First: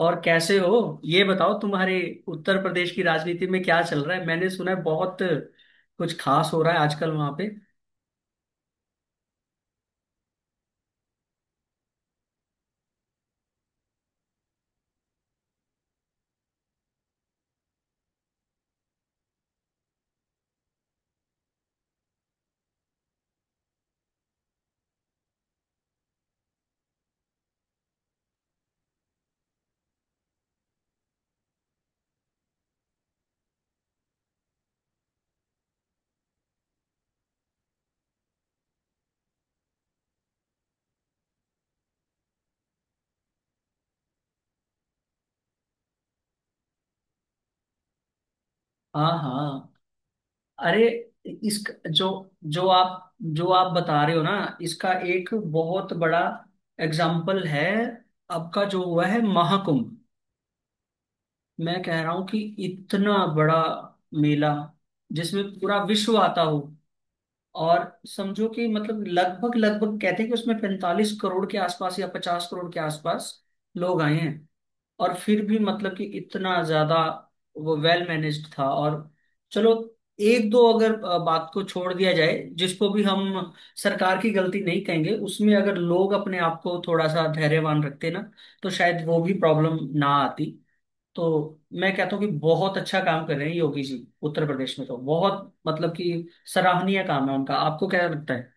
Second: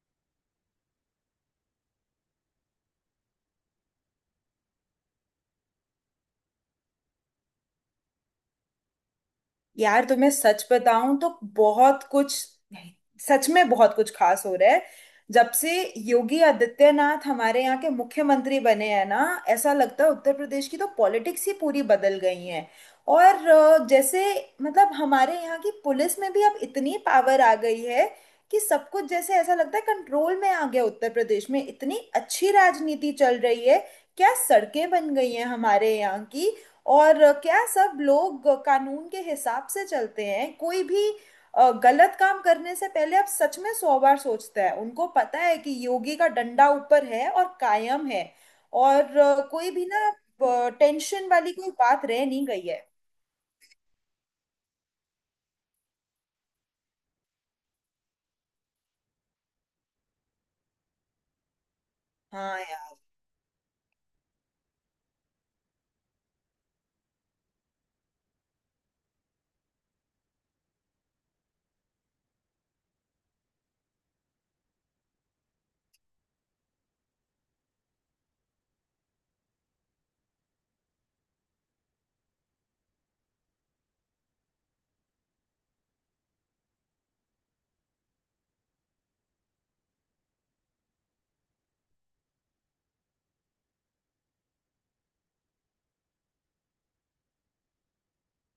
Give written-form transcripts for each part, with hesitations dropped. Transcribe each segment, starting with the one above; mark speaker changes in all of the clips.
Speaker 1: और कैसे हो, ये बताओ, तुम्हारे उत्तर प्रदेश की राजनीति में क्या चल रहा है। मैंने सुना है बहुत कुछ खास हो रहा है आजकल वहां पे।
Speaker 2: यार तुम्हें सच बताऊं तो बहुत कुछ सच में बहुत कुछ खास हो रहा है। जब से योगी आदित्यनाथ हमारे यहाँ के मुख्यमंत्री बने हैं ना, ऐसा लगता है उत्तर प्रदेश की तो पॉलिटिक्स ही पूरी बदल गई है। और जैसे मतलब हमारे यहाँ की पुलिस में भी अब इतनी पावर आ गई है कि सब कुछ जैसे ऐसा लगता है कंट्रोल में आ गया। उत्तर प्रदेश में इतनी अच्छी राजनीति चल रही है। क्या सड़कें बन गई हैं हमारे यहाँ की। और क्या सब लोग कानून के हिसाब से चलते हैं। कोई भी गलत काम करने से पहले अब सच में सौ बार सोचता है। उनको पता है कि योगी का डंडा ऊपर है और कायम है।
Speaker 1: हाँ,
Speaker 2: और कोई
Speaker 1: हाँ।
Speaker 2: भी ना
Speaker 1: अरे,
Speaker 2: टेंशन वाली
Speaker 1: इस
Speaker 2: कोई बात
Speaker 1: जो
Speaker 2: रह नहीं गई
Speaker 1: जो
Speaker 2: है।
Speaker 1: आप जो आप बता रहे हो ना, इसका एक बहुत बड़ा एग्जाम्पल है आपका जो हुआ है महाकुंभ। मैं कह रहा हूँ कि
Speaker 2: हाँ,
Speaker 1: इतना बड़ा मेला, जिसमें पूरा विश्व आता हो, और समझो कि मतलब लगभग लगभग कहते हैं कि उसमें 45 करोड़ के आसपास या 50 करोड़ के आसपास लोग आए हैं। और फिर भी मतलब कि इतना ज्यादा वो वेल मैनेज्ड था। और चलो, एक दो अगर बात को छोड़ दिया जाए, जिसको भी हम सरकार की गलती नहीं कहेंगे, उसमें अगर लोग अपने आप को थोड़ा सा धैर्यवान रखते ना, तो शायद वो भी प्रॉब्लम ना आती। तो मैं कहता हूँ कि बहुत अच्छा काम कर रहे हैं योगी जी, उत्तर प्रदेश में। तो बहुत मतलब कि सराहनीय काम है उनका। आपको क्या लगता है?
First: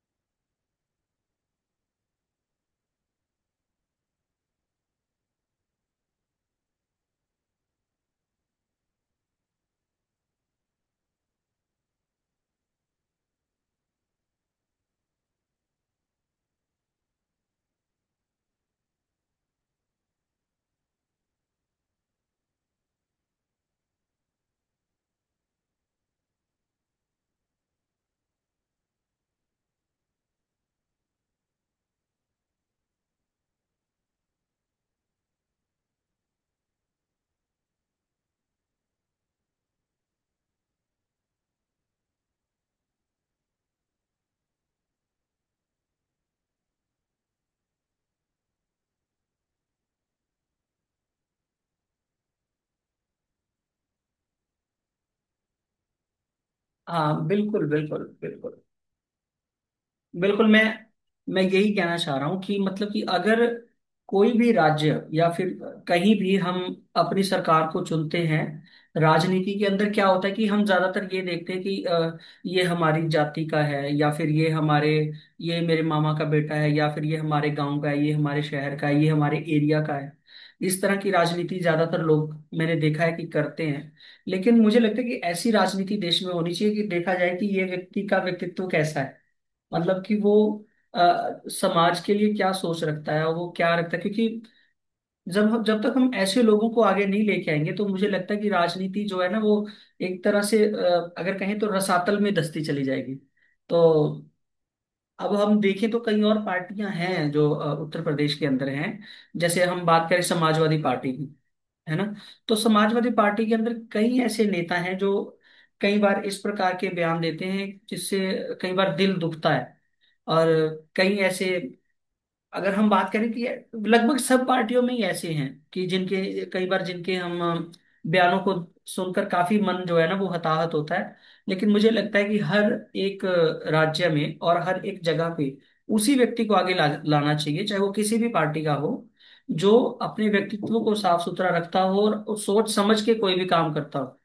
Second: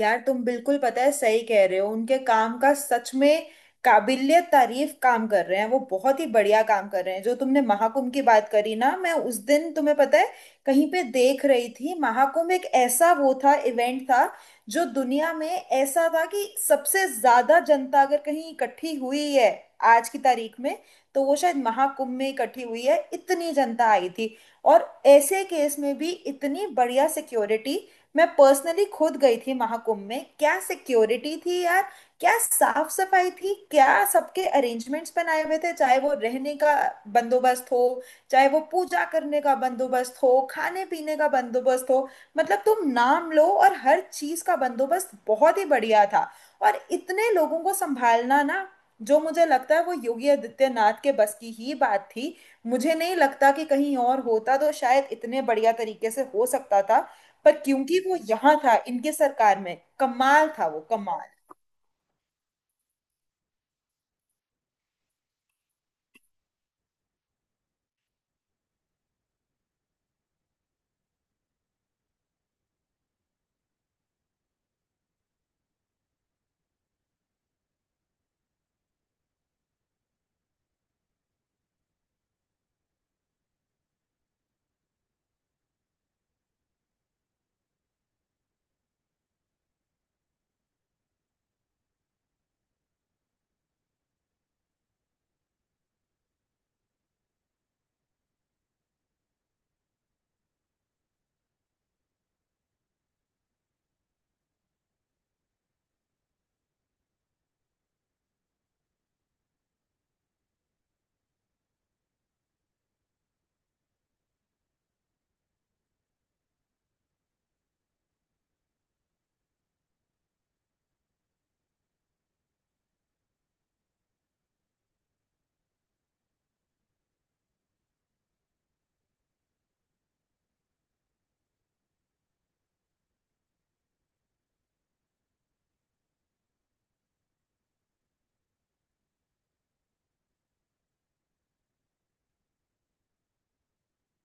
Speaker 2: यार तुम बिल्कुल पता है सही कह रहे हो। उनके काम का सच में काबिलियत तारीफ। काम कर रहे हैं वो बहुत ही बढ़िया काम कर रहे हैं। जो तुमने महाकुंभ की बात करी ना, मैं उस दिन तुम्हें पता है कहीं पे देख रही थी, महाकुंभ एक ऐसा वो था इवेंट था जो दुनिया में ऐसा था कि सबसे ज्यादा जनता अगर कहीं इकट्ठी हुई है आज की तारीख में, तो वो शायद महाकुंभ में इकट्ठी हुई है। इतनी जनता आई थी और ऐसे केस में भी इतनी बढ़िया सिक्योरिटी। मैं पर्सनली खुद गई थी महाकुंभ में, क्या सिक्योरिटी थी यार, क्या साफ सफाई थी, क्या सबके अरेंजमेंट्स बनाए हुए थे। चाहे वो रहने का बंदोबस्त हो, चाहे वो पूजा करने का बंदोबस्त हो, खाने पीने का बंदोबस्त हो, मतलब तुम नाम लो और हर चीज का बंदोबस्त बहुत ही बढ़िया था। और इतने लोगों को संभालना ना, जो मुझे लगता है वो योगी आदित्यनाथ के बस की ही बात थी। मुझे नहीं लगता कि कहीं और होता तो शायद इतने बढ़िया तरीके से हो सकता था।
Speaker 1: हाँ,
Speaker 2: पर
Speaker 1: बिल्कुल,
Speaker 2: क्योंकि
Speaker 1: बिल्कुल,
Speaker 2: वो यहाँ
Speaker 1: बिल्कुल।
Speaker 2: था इनके सरकार में,
Speaker 1: बिल्कुल
Speaker 2: कमाल
Speaker 1: मैं
Speaker 2: था वो, कमाल।
Speaker 1: मैं यही कहना चाह रहा हूँ कि मतलब कि अगर कोई भी राज्य या फिर कहीं भी हम अपनी सरकार को चुनते हैं, राजनीति के अंदर क्या होता है कि हम ज्यादातर ये देखते हैं कि ये हमारी जाति का है, या फिर ये मेरे मामा का बेटा है, या फिर ये हमारे गांव का है, ये हमारे शहर का है, ये हमारे एरिया का है। इस तरह की राजनीति ज्यादातर लोग, मैंने देखा है कि, करते हैं। लेकिन मुझे लगता है कि ऐसी राजनीति देश में होनी चाहिए कि देखा जाए कि ये व्यक्ति का व्यक्तित्व कैसा है। मतलब कि वो आ, समाज के लिए क्या सोच रखता है और वो क्या रखता है, क्योंकि जब जब तक हम ऐसे लोगों को आगे नहीं लेके आएंगे, तो मुझे लगता है कि राजनीति जो है ना वो एक तरह से, अगर कहें तो, रसातल में धंसती चली जाएगी। तो अब हम देखें तो कई और पार्टियां हैं जो उत्तर प्रदेश के अंदर हैं। जैसे हम बात करें समाजवादी पार्टी की, है ना, तो समाजवादी पार्टी के अंदर कई ऐसे नेता हैं जो कई बार इस प्रकार के बयान देते हैं, जिससे कई बार दिल दुखता है। और कई ऐसे, अगर हम बात करें कि लगभग सब पार्टियों में ही ऐसे हैं कि जिनके कई बार जिनके हम अ, बयानों को सुनकर काफी मन जो है ना वो हताहत होता है। लेकिन मुझे लगता है कि हर एक राज्य में और हर एक जगह पे उसी व्यक्ति को आगे लाना चाहिए, चाहे वो किसी भी पार्टी का हो, जो अपने व्यक्तित्व को साफ सुथरा रखता हो और सोच समझ के कोई भी काम करता हो।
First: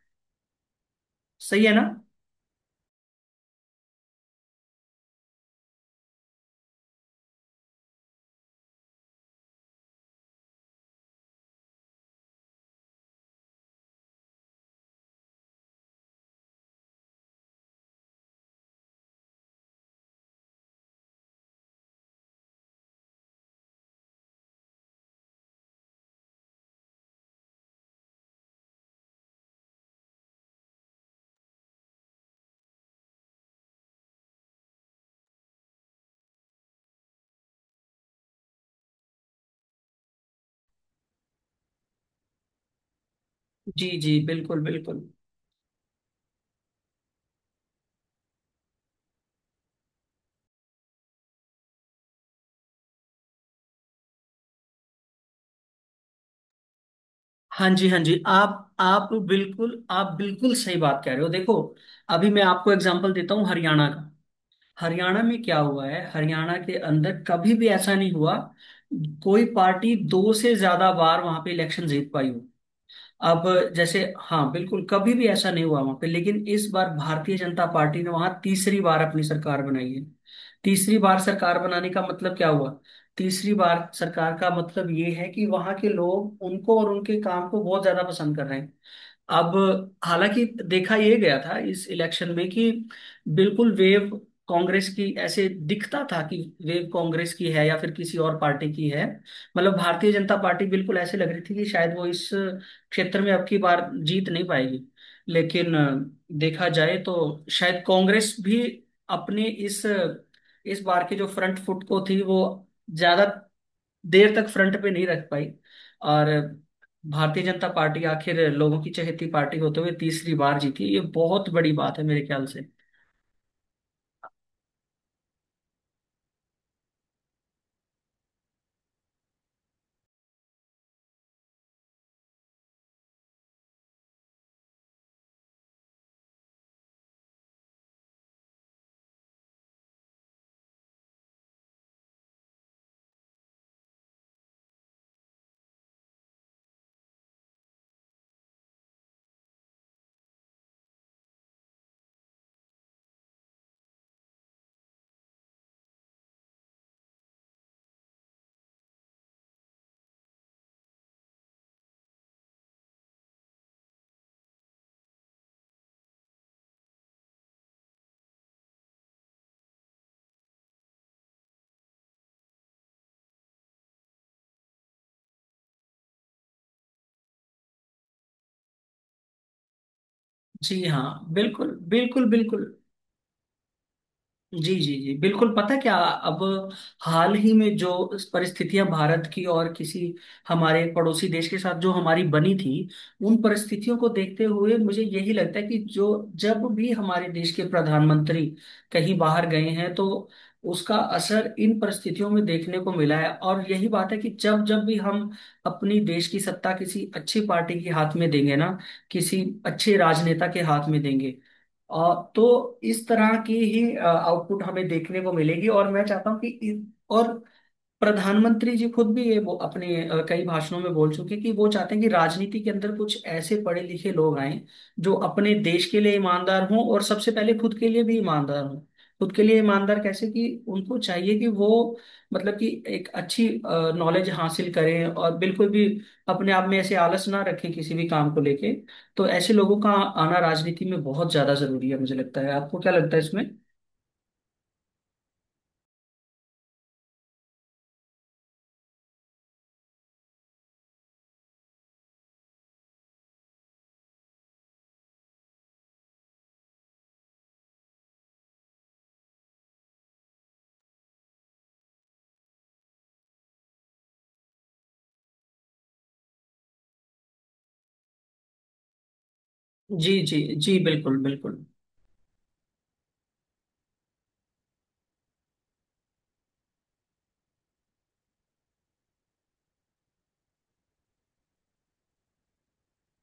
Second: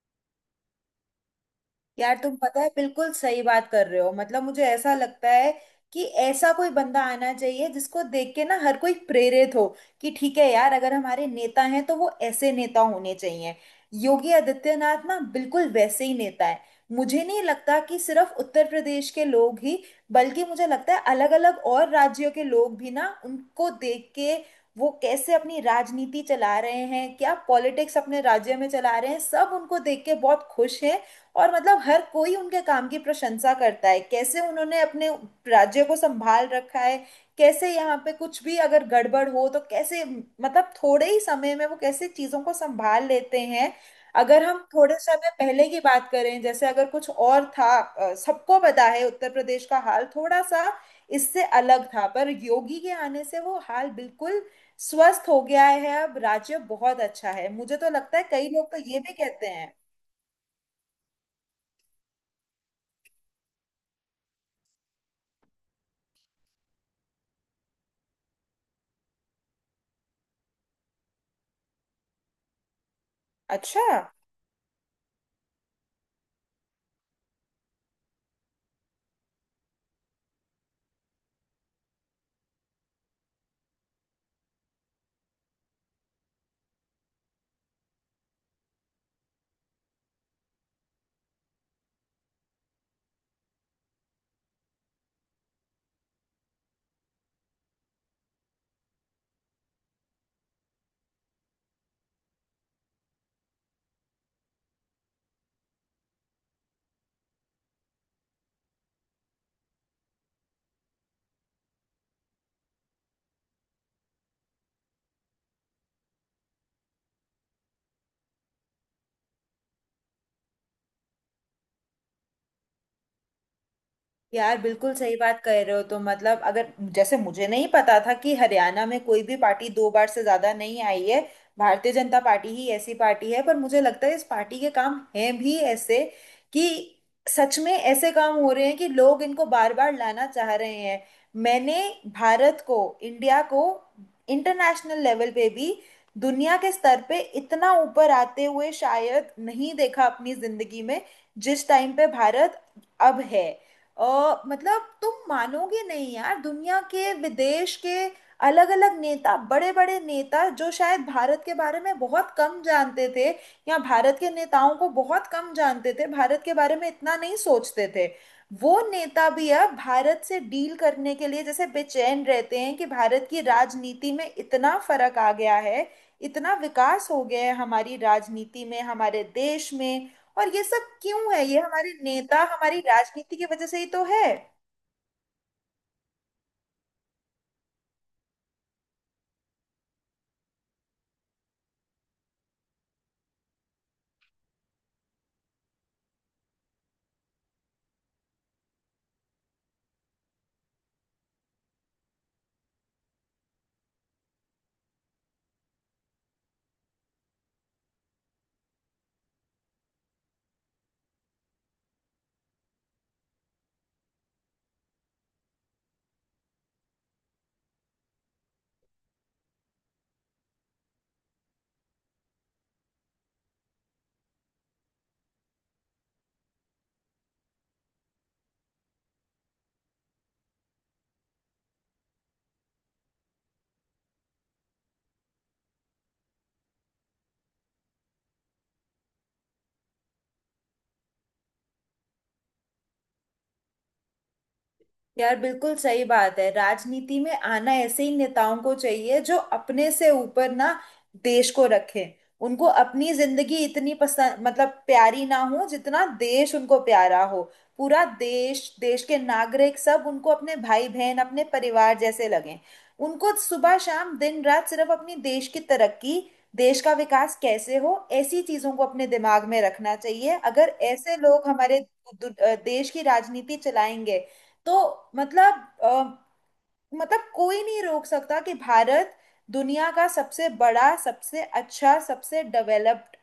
Speaker 1: सही है ना?
Speaker 2: यार तुम पता है बिल्कुल सही बात कर रहे हो। मतलब मुझे ऐसा लगता है कि ऐसा कोई बंदा आना चाहिए जिसको देख के ना हर कोई प्रेरित हो कि ठीक है यार अगर हमारे नेता हैं तो वो ऐसे नेता होने चाहिए। योगी आदित्यनाथ ना बिल्कुल वैसे ही नेता है। मुझे नहीं लगता कि सिर्फ उत्तर प्रदेश के लोग ही, बल्कि मुझे लगता है अलग अलग और राज्यों के लोग भी ना उनको देख के वो कैसे अपनी राजनीति चला रहे हैं, क्या पॉलिटिक्स अपने राज्य में चला रहे हैं, सब उनको देख के बहुत खुश हैं। और मतलब हर कोई उनके काम की प्रशंसा करता है कैसे उन्होंने अपने राज्य को संभाल रखा है, कैसे यहाँ पे कुछ भी अगर गड़बड़ हो तो कैसे मतलब थोड़े ही समय में वो कैसे चीजों को संभाल लेते हैं।
Speaker 1: जी, जी,
Speaker 2: अगर
Speaker 1: बिल्कुल,
Speaker 2: हम थोड़े
Speaker 1: बिल्कुल।
Speaker 2: समय पहले की बात करें, जैसे अगर कुछ और था, सबको पता है उत्तर प्रदेश का हाल थोड़ा सा इससे अलग था, पर योगी के आने से वो हाल बिल्कुल स्वस्थ हो गया है। अब राज्य बहुत अच्छा है।
Speaker 1: हाँ
Speaker 2: मुझे
Speaker 1: जी,
Speaker 2: तो
Speaker 1: हाँ
Speaker 2: लगता
Speaker 1: जी,
Speaker 2: है कई लोग
Speaker 1: आप
Speaker 2: तो ये
Speaker 1: आप
Speaker 2: भी कहते
Speaker 1: बिल्कुल
Speaker 2: हैं।
Speaker 1: आप बिल्कुल सही बात कह रहे हो। देखो, अभी मैं आपको एग्जांपल देता हूँ हरियाणा का। हरियाणा में क्या हुआ है, हरियाणा के अंदर कभी भी ऐसा नहीं हुआ कोई पार्टी दो से ज्यादा बार वहां पे इलेक्शन जीत पाई हो। अब
Speaker 2: अच्छा।
Speaker 1: जैसे, हाँ, बिल्कुल, कभी भी ऐसा नहीं हुआ वहां पे, लेकिन इस बार भारतीय जनता पार्टी ने वहां तीसरी बार अपनी सरकार बनाई है। तीसरी बार सरकार बनाने का मतलब क्या हुआ? तीसरी बार सरकार का मतलब ये है कि वहां के लोग उनको और उनके काम को बहुत ज्यादा पसंद कर रहे हैं। अब हालांकि देखा ये गया था इस इलेक्शन में कि बिल्कुल वेव कांग्रेस की, ऐसे दिखता था कि वेव कांग्रेस की है या फिर किसी और पार्टी की है। मतलब भारतीय जनता पार्टी बिल्कुल ऐसे लग रही थी कि शायद वो इस क्षेत्र में अब की बार जीत नहीं पाएगी। लेकिन देखा जाए तो शायद कांग्रेस भी अपने इस बार के जो फ्रंट फुट को थी, वो ज्यादा देर तक फ्रंट पे नहीं रख पाई, और भारतीय जनता पार्टी आखिर लोगों की चहेती पार्टी होते हुए तीसरी बार जीती। ये बहुत बड़ी बात है मेरे ख्याल से।
Speaker 2: यार बिल्कुल सही बात कह रहे हो तो। मतलब अगर, जैसे मुझे नहीं पता था कि हरियाणा में कोई भी पार्टी दो बार से ज्यादा नहीं आई है, भारतीय जनता पार्टी ही ऐसी पार्टी है। पर मुझे लगता है इस पार्टी के काम हैं भी ऐसे कि सच में ऐसे काम हो रहे हैं कि लोग इनको बार बार लाना चाह रहे हैं। मैंने भारत को, इंडिया को इंटरनेशनल लेवल पे भी, दुनिया के स्तर पे इतना ऊपर आते हुए शायद नहीं देखा अपनी जिंदगी में जिस टाइम पे भारत अब है। मतलब तुम मानोगे नहीं यार, दुनिया के विदेश के अलग अलग नेता, बड़े बड़े नेता, जो शायद भारत के बारे में बहुत कम जानते थे या भारत के नेताओं को बहुत कम जानते थे, भारत के बारे में इतना नहीं सोचते थे, वो नेता भी अब भारत से डील करने के लिए जैसे बेचैन रहते हैं कि भारत की राजनीति में इतना फर्क आ गया है, इतना विकास हो गया है हमारी राजनीति में, हमारे देश में। और ये
Speaker 1: जी
Speaker 2: सब
Speaker 1: हाँ,
Speaker 2: क्यों है? ये
Speaker 1: बिल्कुल,
Speaker 2: हमारे
Speaker 1: बिल्कुल,
Speaker 2: नेता,
Speaker 1: बिल्कुल।
Speaker 2: हमारी राजनीति की वजह से ही तो है।
Speaker 1: जी, जी, जी, बिल्कुल। पता क्या, अब हाल ही में जो परिस्थितियां भारत की और किसी हमारे पड़ोसी देश के साथ जो हमारी बनी थी, उन परिस्थितियों को देखते हुए मुझे यही लगता है कि जो जब भी हमारे देश के प्रधानमंत्री कहीं बाहर गए हैं, तो उसका असर इन परिस्थितियों में देखने को मिला है। और यही बात है कि जब जब भी हम अपनी देश की सत्ता किसी अच्छी पार्टी के हाथ में देंगे ना, किसी अच्छे राजनेता के हाथ में देंगे, तो इस तरह की ही आउटपुट हमें देखने को मिलेगी। और मैं चाहता हूँ कि और प्रधानमंत्री जी खुद भी ये वो अपने कई भाषणों में बोल चुके कि वो चाहते हैं कि राजनीति के अंदर कुछ ऐसे पढ़े लिखे लोग आए जो अपने देश के लिए ईमानदार हों और सबसे पहले खुद के लिए भी ईमानदार हों। खुद के लिए ईमानदार कैसे, कि उनको चाहिए कि वो मतलब कि एक अच्छी नॉलेज हासिल करें और बिल्कुल भी अपने आप में ऐसे आलस ना रखें किसी भी काम को लेके। तो ऐसे लोगों का आना राजनीति में बहुत ज्यादा जरूरी है मुझे लगता है। आपको क्या लगता है इसमें?
Speaker 2: यार बिल्कुल सही बात है। राजनीति में आना ऐसे ही नेताओं को चाहिए जो अपने से ऊपर ना देश को रखें। उनको अपनी जिंदगी इतनी पसंद, मतलब प्यारी ना हो जितना देश उनको प्यारा हो। पूरा देश, देश के नागरिक सब उनको अपने भाई बहन, अपने परिवार जैसे लगें। उनको सुबह शाम दिन रात सिर्फ अपनी देश की तरक्की, देश का विकास कैसे हो, ऐसी चीजों को अपने दिमाग में रखना
Speaker 1: जी,
Speaker 2: चाहिए।
Speaker 1: जी,
Speaker 2: अगर
Speaker 1: जी,
Speaker 2: ऐसे
Speaker 1: बिल्कुल,
Speaker 2: लोग
Speaker 1: बिल्कुल।
Speaker 2: हमारे दु- दु- देश की राजनीति चलाएंगे तो मतलब अ, मतलब कोई नहीं रोक सकता कि भारत दुनिया का सबसे बड़ा, सबसे अच्छा, सबसे डेवलप्ड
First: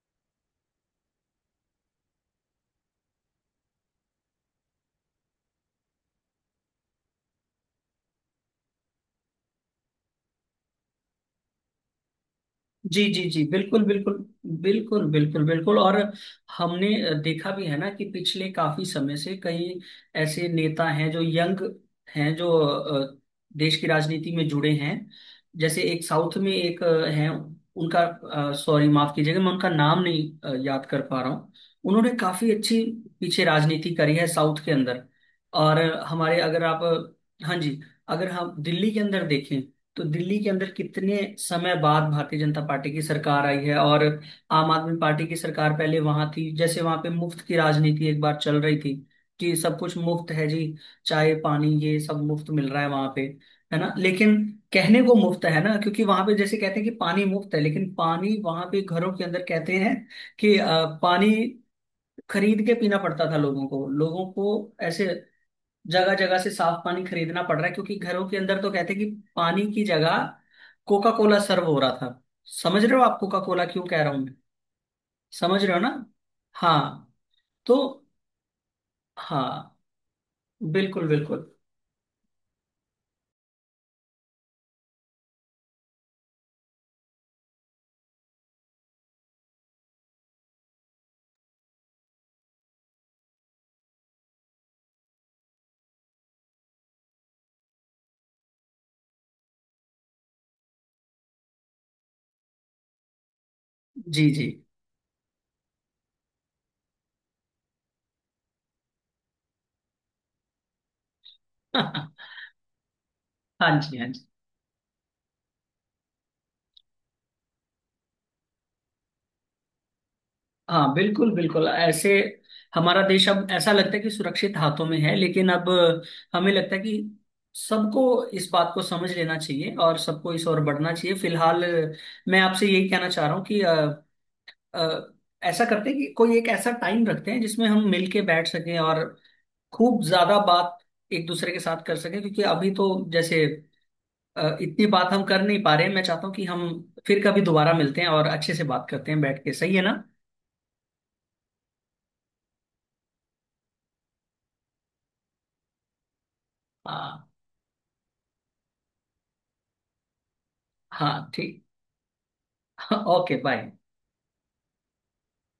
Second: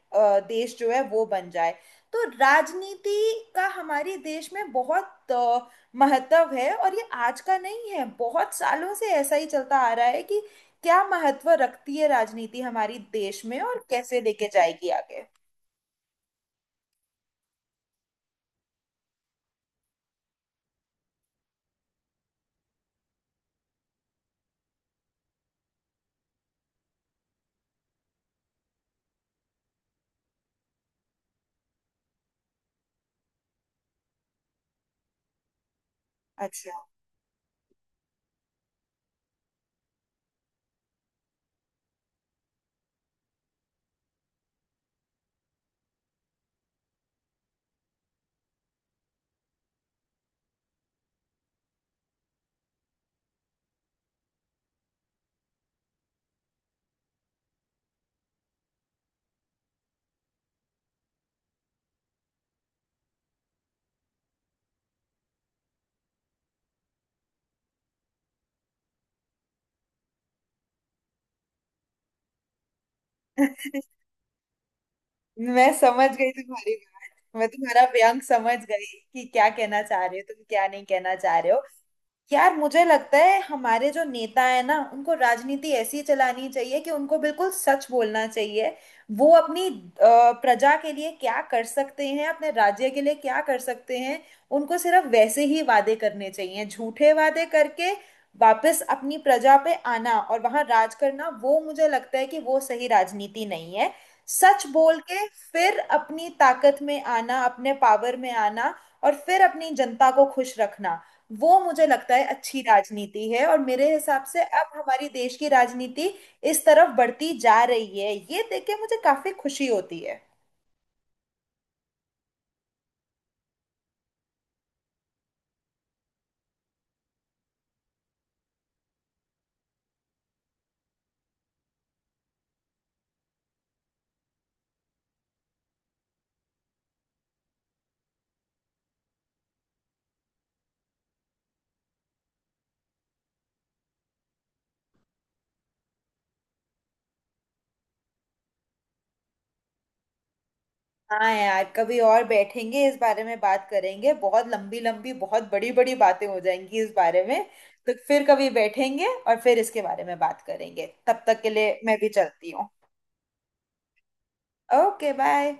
Speaker 2: देश जो है वो बन जाए। तो राजनीति का हमारे देश में बहुत महत्व है। और ये आज का नहीं है, बहुत सालों से ऐसा ही चलता आ रहा है कि क्या महत्व रखती है राजनीति हमारी
Speaker 1: जी, जी, जी,
Speaker 2: देश में
Speaker 1: बिल्कुल,
Speaker 2: और
Speaker 1: बिल्कुल,
Speaker 2: कैसे लेके जाएगी
Speaker 1: बिल्कुल।
Speaker 2: आगे।
Speaker 1: बिल्कुल, बिल्कुल, और हमने देखा भी है ना कि पिछले काफी समय से कई ऐसे नेता हैं जो यंग हैं, जो देश की राजनीति में जुड़े हैं। जैसे एक साउथ में एक हैं, उनका, सॉरी, माफ कीजिएगा, मैं उनका नाम नहीं याद कर पा रहा हूँ। उन्होंने काफी अच्छी पीछे राजनीति करी है साउथ के अंदर। और हमारे, अगर आप,
Speaker 2: अच्छा।
Speaker 1: हाँ जी, अगर हम दिल्ली के अंदर देखें, तो दिल्ली के अंदर कितने समय बाद भारतीय जनता पार्टी की सरकार आई है। और आम आदमी पार्टी की सरकार पहले वहां थी, जैसे वहां पे मुफ्त की राजनीति एक बार चल रही थी कि सब कुछ मुफ्त है जी। चाय पानी ये सब मुफ्त मिल रहा है वहां पे, है ना? लेकिन कहने को मुफ्त है ना, क्योंकि वहां पे जैसे कहते हैं कि पानी मुफ्त है, लेकिन पानी वहां पे घरों के अंदर कहते हैं कि पानी खरीद के पीना पड़ता था लोगों को। लोगों को ऐसे जगह जगह से साफ पानी खरीदना पड़ रहा है, क्योंकि घरों के अंदर तो कहते हैं कि पानी की जगह कोका कोला सर्व हो रहा था। समझ रहे हो आप कोका कोला क्यों कह रहा हूं मैं? समझ रहे
Speaker 2: मैं
Speaker 1: हो ना?
Speaker 2: समझ गई तुम्हारी,
Speaker 1: हाँ,
Speaker 2: मैं
Speaker 1: तो,
Speaker 2: तुम्हारा व्यंग समझ गई कि क्या
Speaker 1: हाँ,
Speaker 2: कहना चाह रहे हो तुम, क्या नहीं
Speaker 1: बिल्कुल,
Speaker 2: कहना चाह
Speaker 1: बिल्कुल।
Speaker 2: रहे हो। यार मुझे लगता है हमारे जो नेता है ना, उनको राजनीति ऐसी चलानी चाहिए कि उनको बिल्कुल सच बोलना चाहिए। वो अपनी प्रजा के लिए क्या कर सकते हैं, अपने राज्य के लिए क्या कर सकते हैं। उनको सिर्फ वैसे ही वादे करने चाहिए, झूठे वादे करके वापस अपनी प्रजा पे आना और वहां राज करना, वो मुझे लगता है कि वो सही राजनीति नहीं है।
Speaker 1: जी, जी।
Speaker 2: सच बोल के फिर अपनी ताकत में आना, अपने पावर में आना और फिर अपनी जनता को खुश रखना, वो मुझे
Speaker 1: हाँ
Speaker 2: लगता है अच्छी राजनीति है। और
Speaker 1: जी, हाँ
Speaker 2: मेरे
Speaker 1: जी,
Speaker 2: हिसाब से अब हमारी देश की राजनीति इस तरफ बढ़ती जा रही है, ये देख के मुझे काफी खुशी होती है।
Speaker 1: हाँ, बिल्कुल, बिल्कुल। ऐसे हमारा देश अब ऐसा लगता है कि सुरक्षित हाथों में है। लेकिन अब हमें लगता है कि सबको इस बात को समझ लेना चाहिए और सबको इस ओर बढ़ना चाहिए। फिलहाल मैं आपसे यही कहना चाह रहा हूँ कि अ, ऐसा करते हैं कि कोई एक ऐसा टाइम रखते हैं जिसमें हम मिल के बैठ सकें और खूब ज्यादा बात एक दूसरे के साथ कर सकें, क्योंकि अभी तो जैसे इतनी बात हम कर नहीं पा रहे हैं। मैं चाहता हूँ कि हम फिर कभी दोबारा मिलते हैं और अच्छे से बात करते हैं बैठ के। सही है ना?
Speaker 2: हाँ, यार कभी और बैठेंगे, इस बारे में बात करेंगे। बहुत लंबी लंबी, बहुत बड़ी बड़ी बातें हो जाएंगी इस बारे
Speaker 1: हाँ,
Speaker 2: में। तो फिर कभी बैठेंगे और फिर इसके बारे में बात करेंगे। तब
Speaker 1: हाँ,
Speaker 2: तक के
Speaker 1: ठीक।
Speaker 2: लिए मैं भी चलती हूँ।
Speaker 1: Okay, bye.
Speaker 2: Okay bye.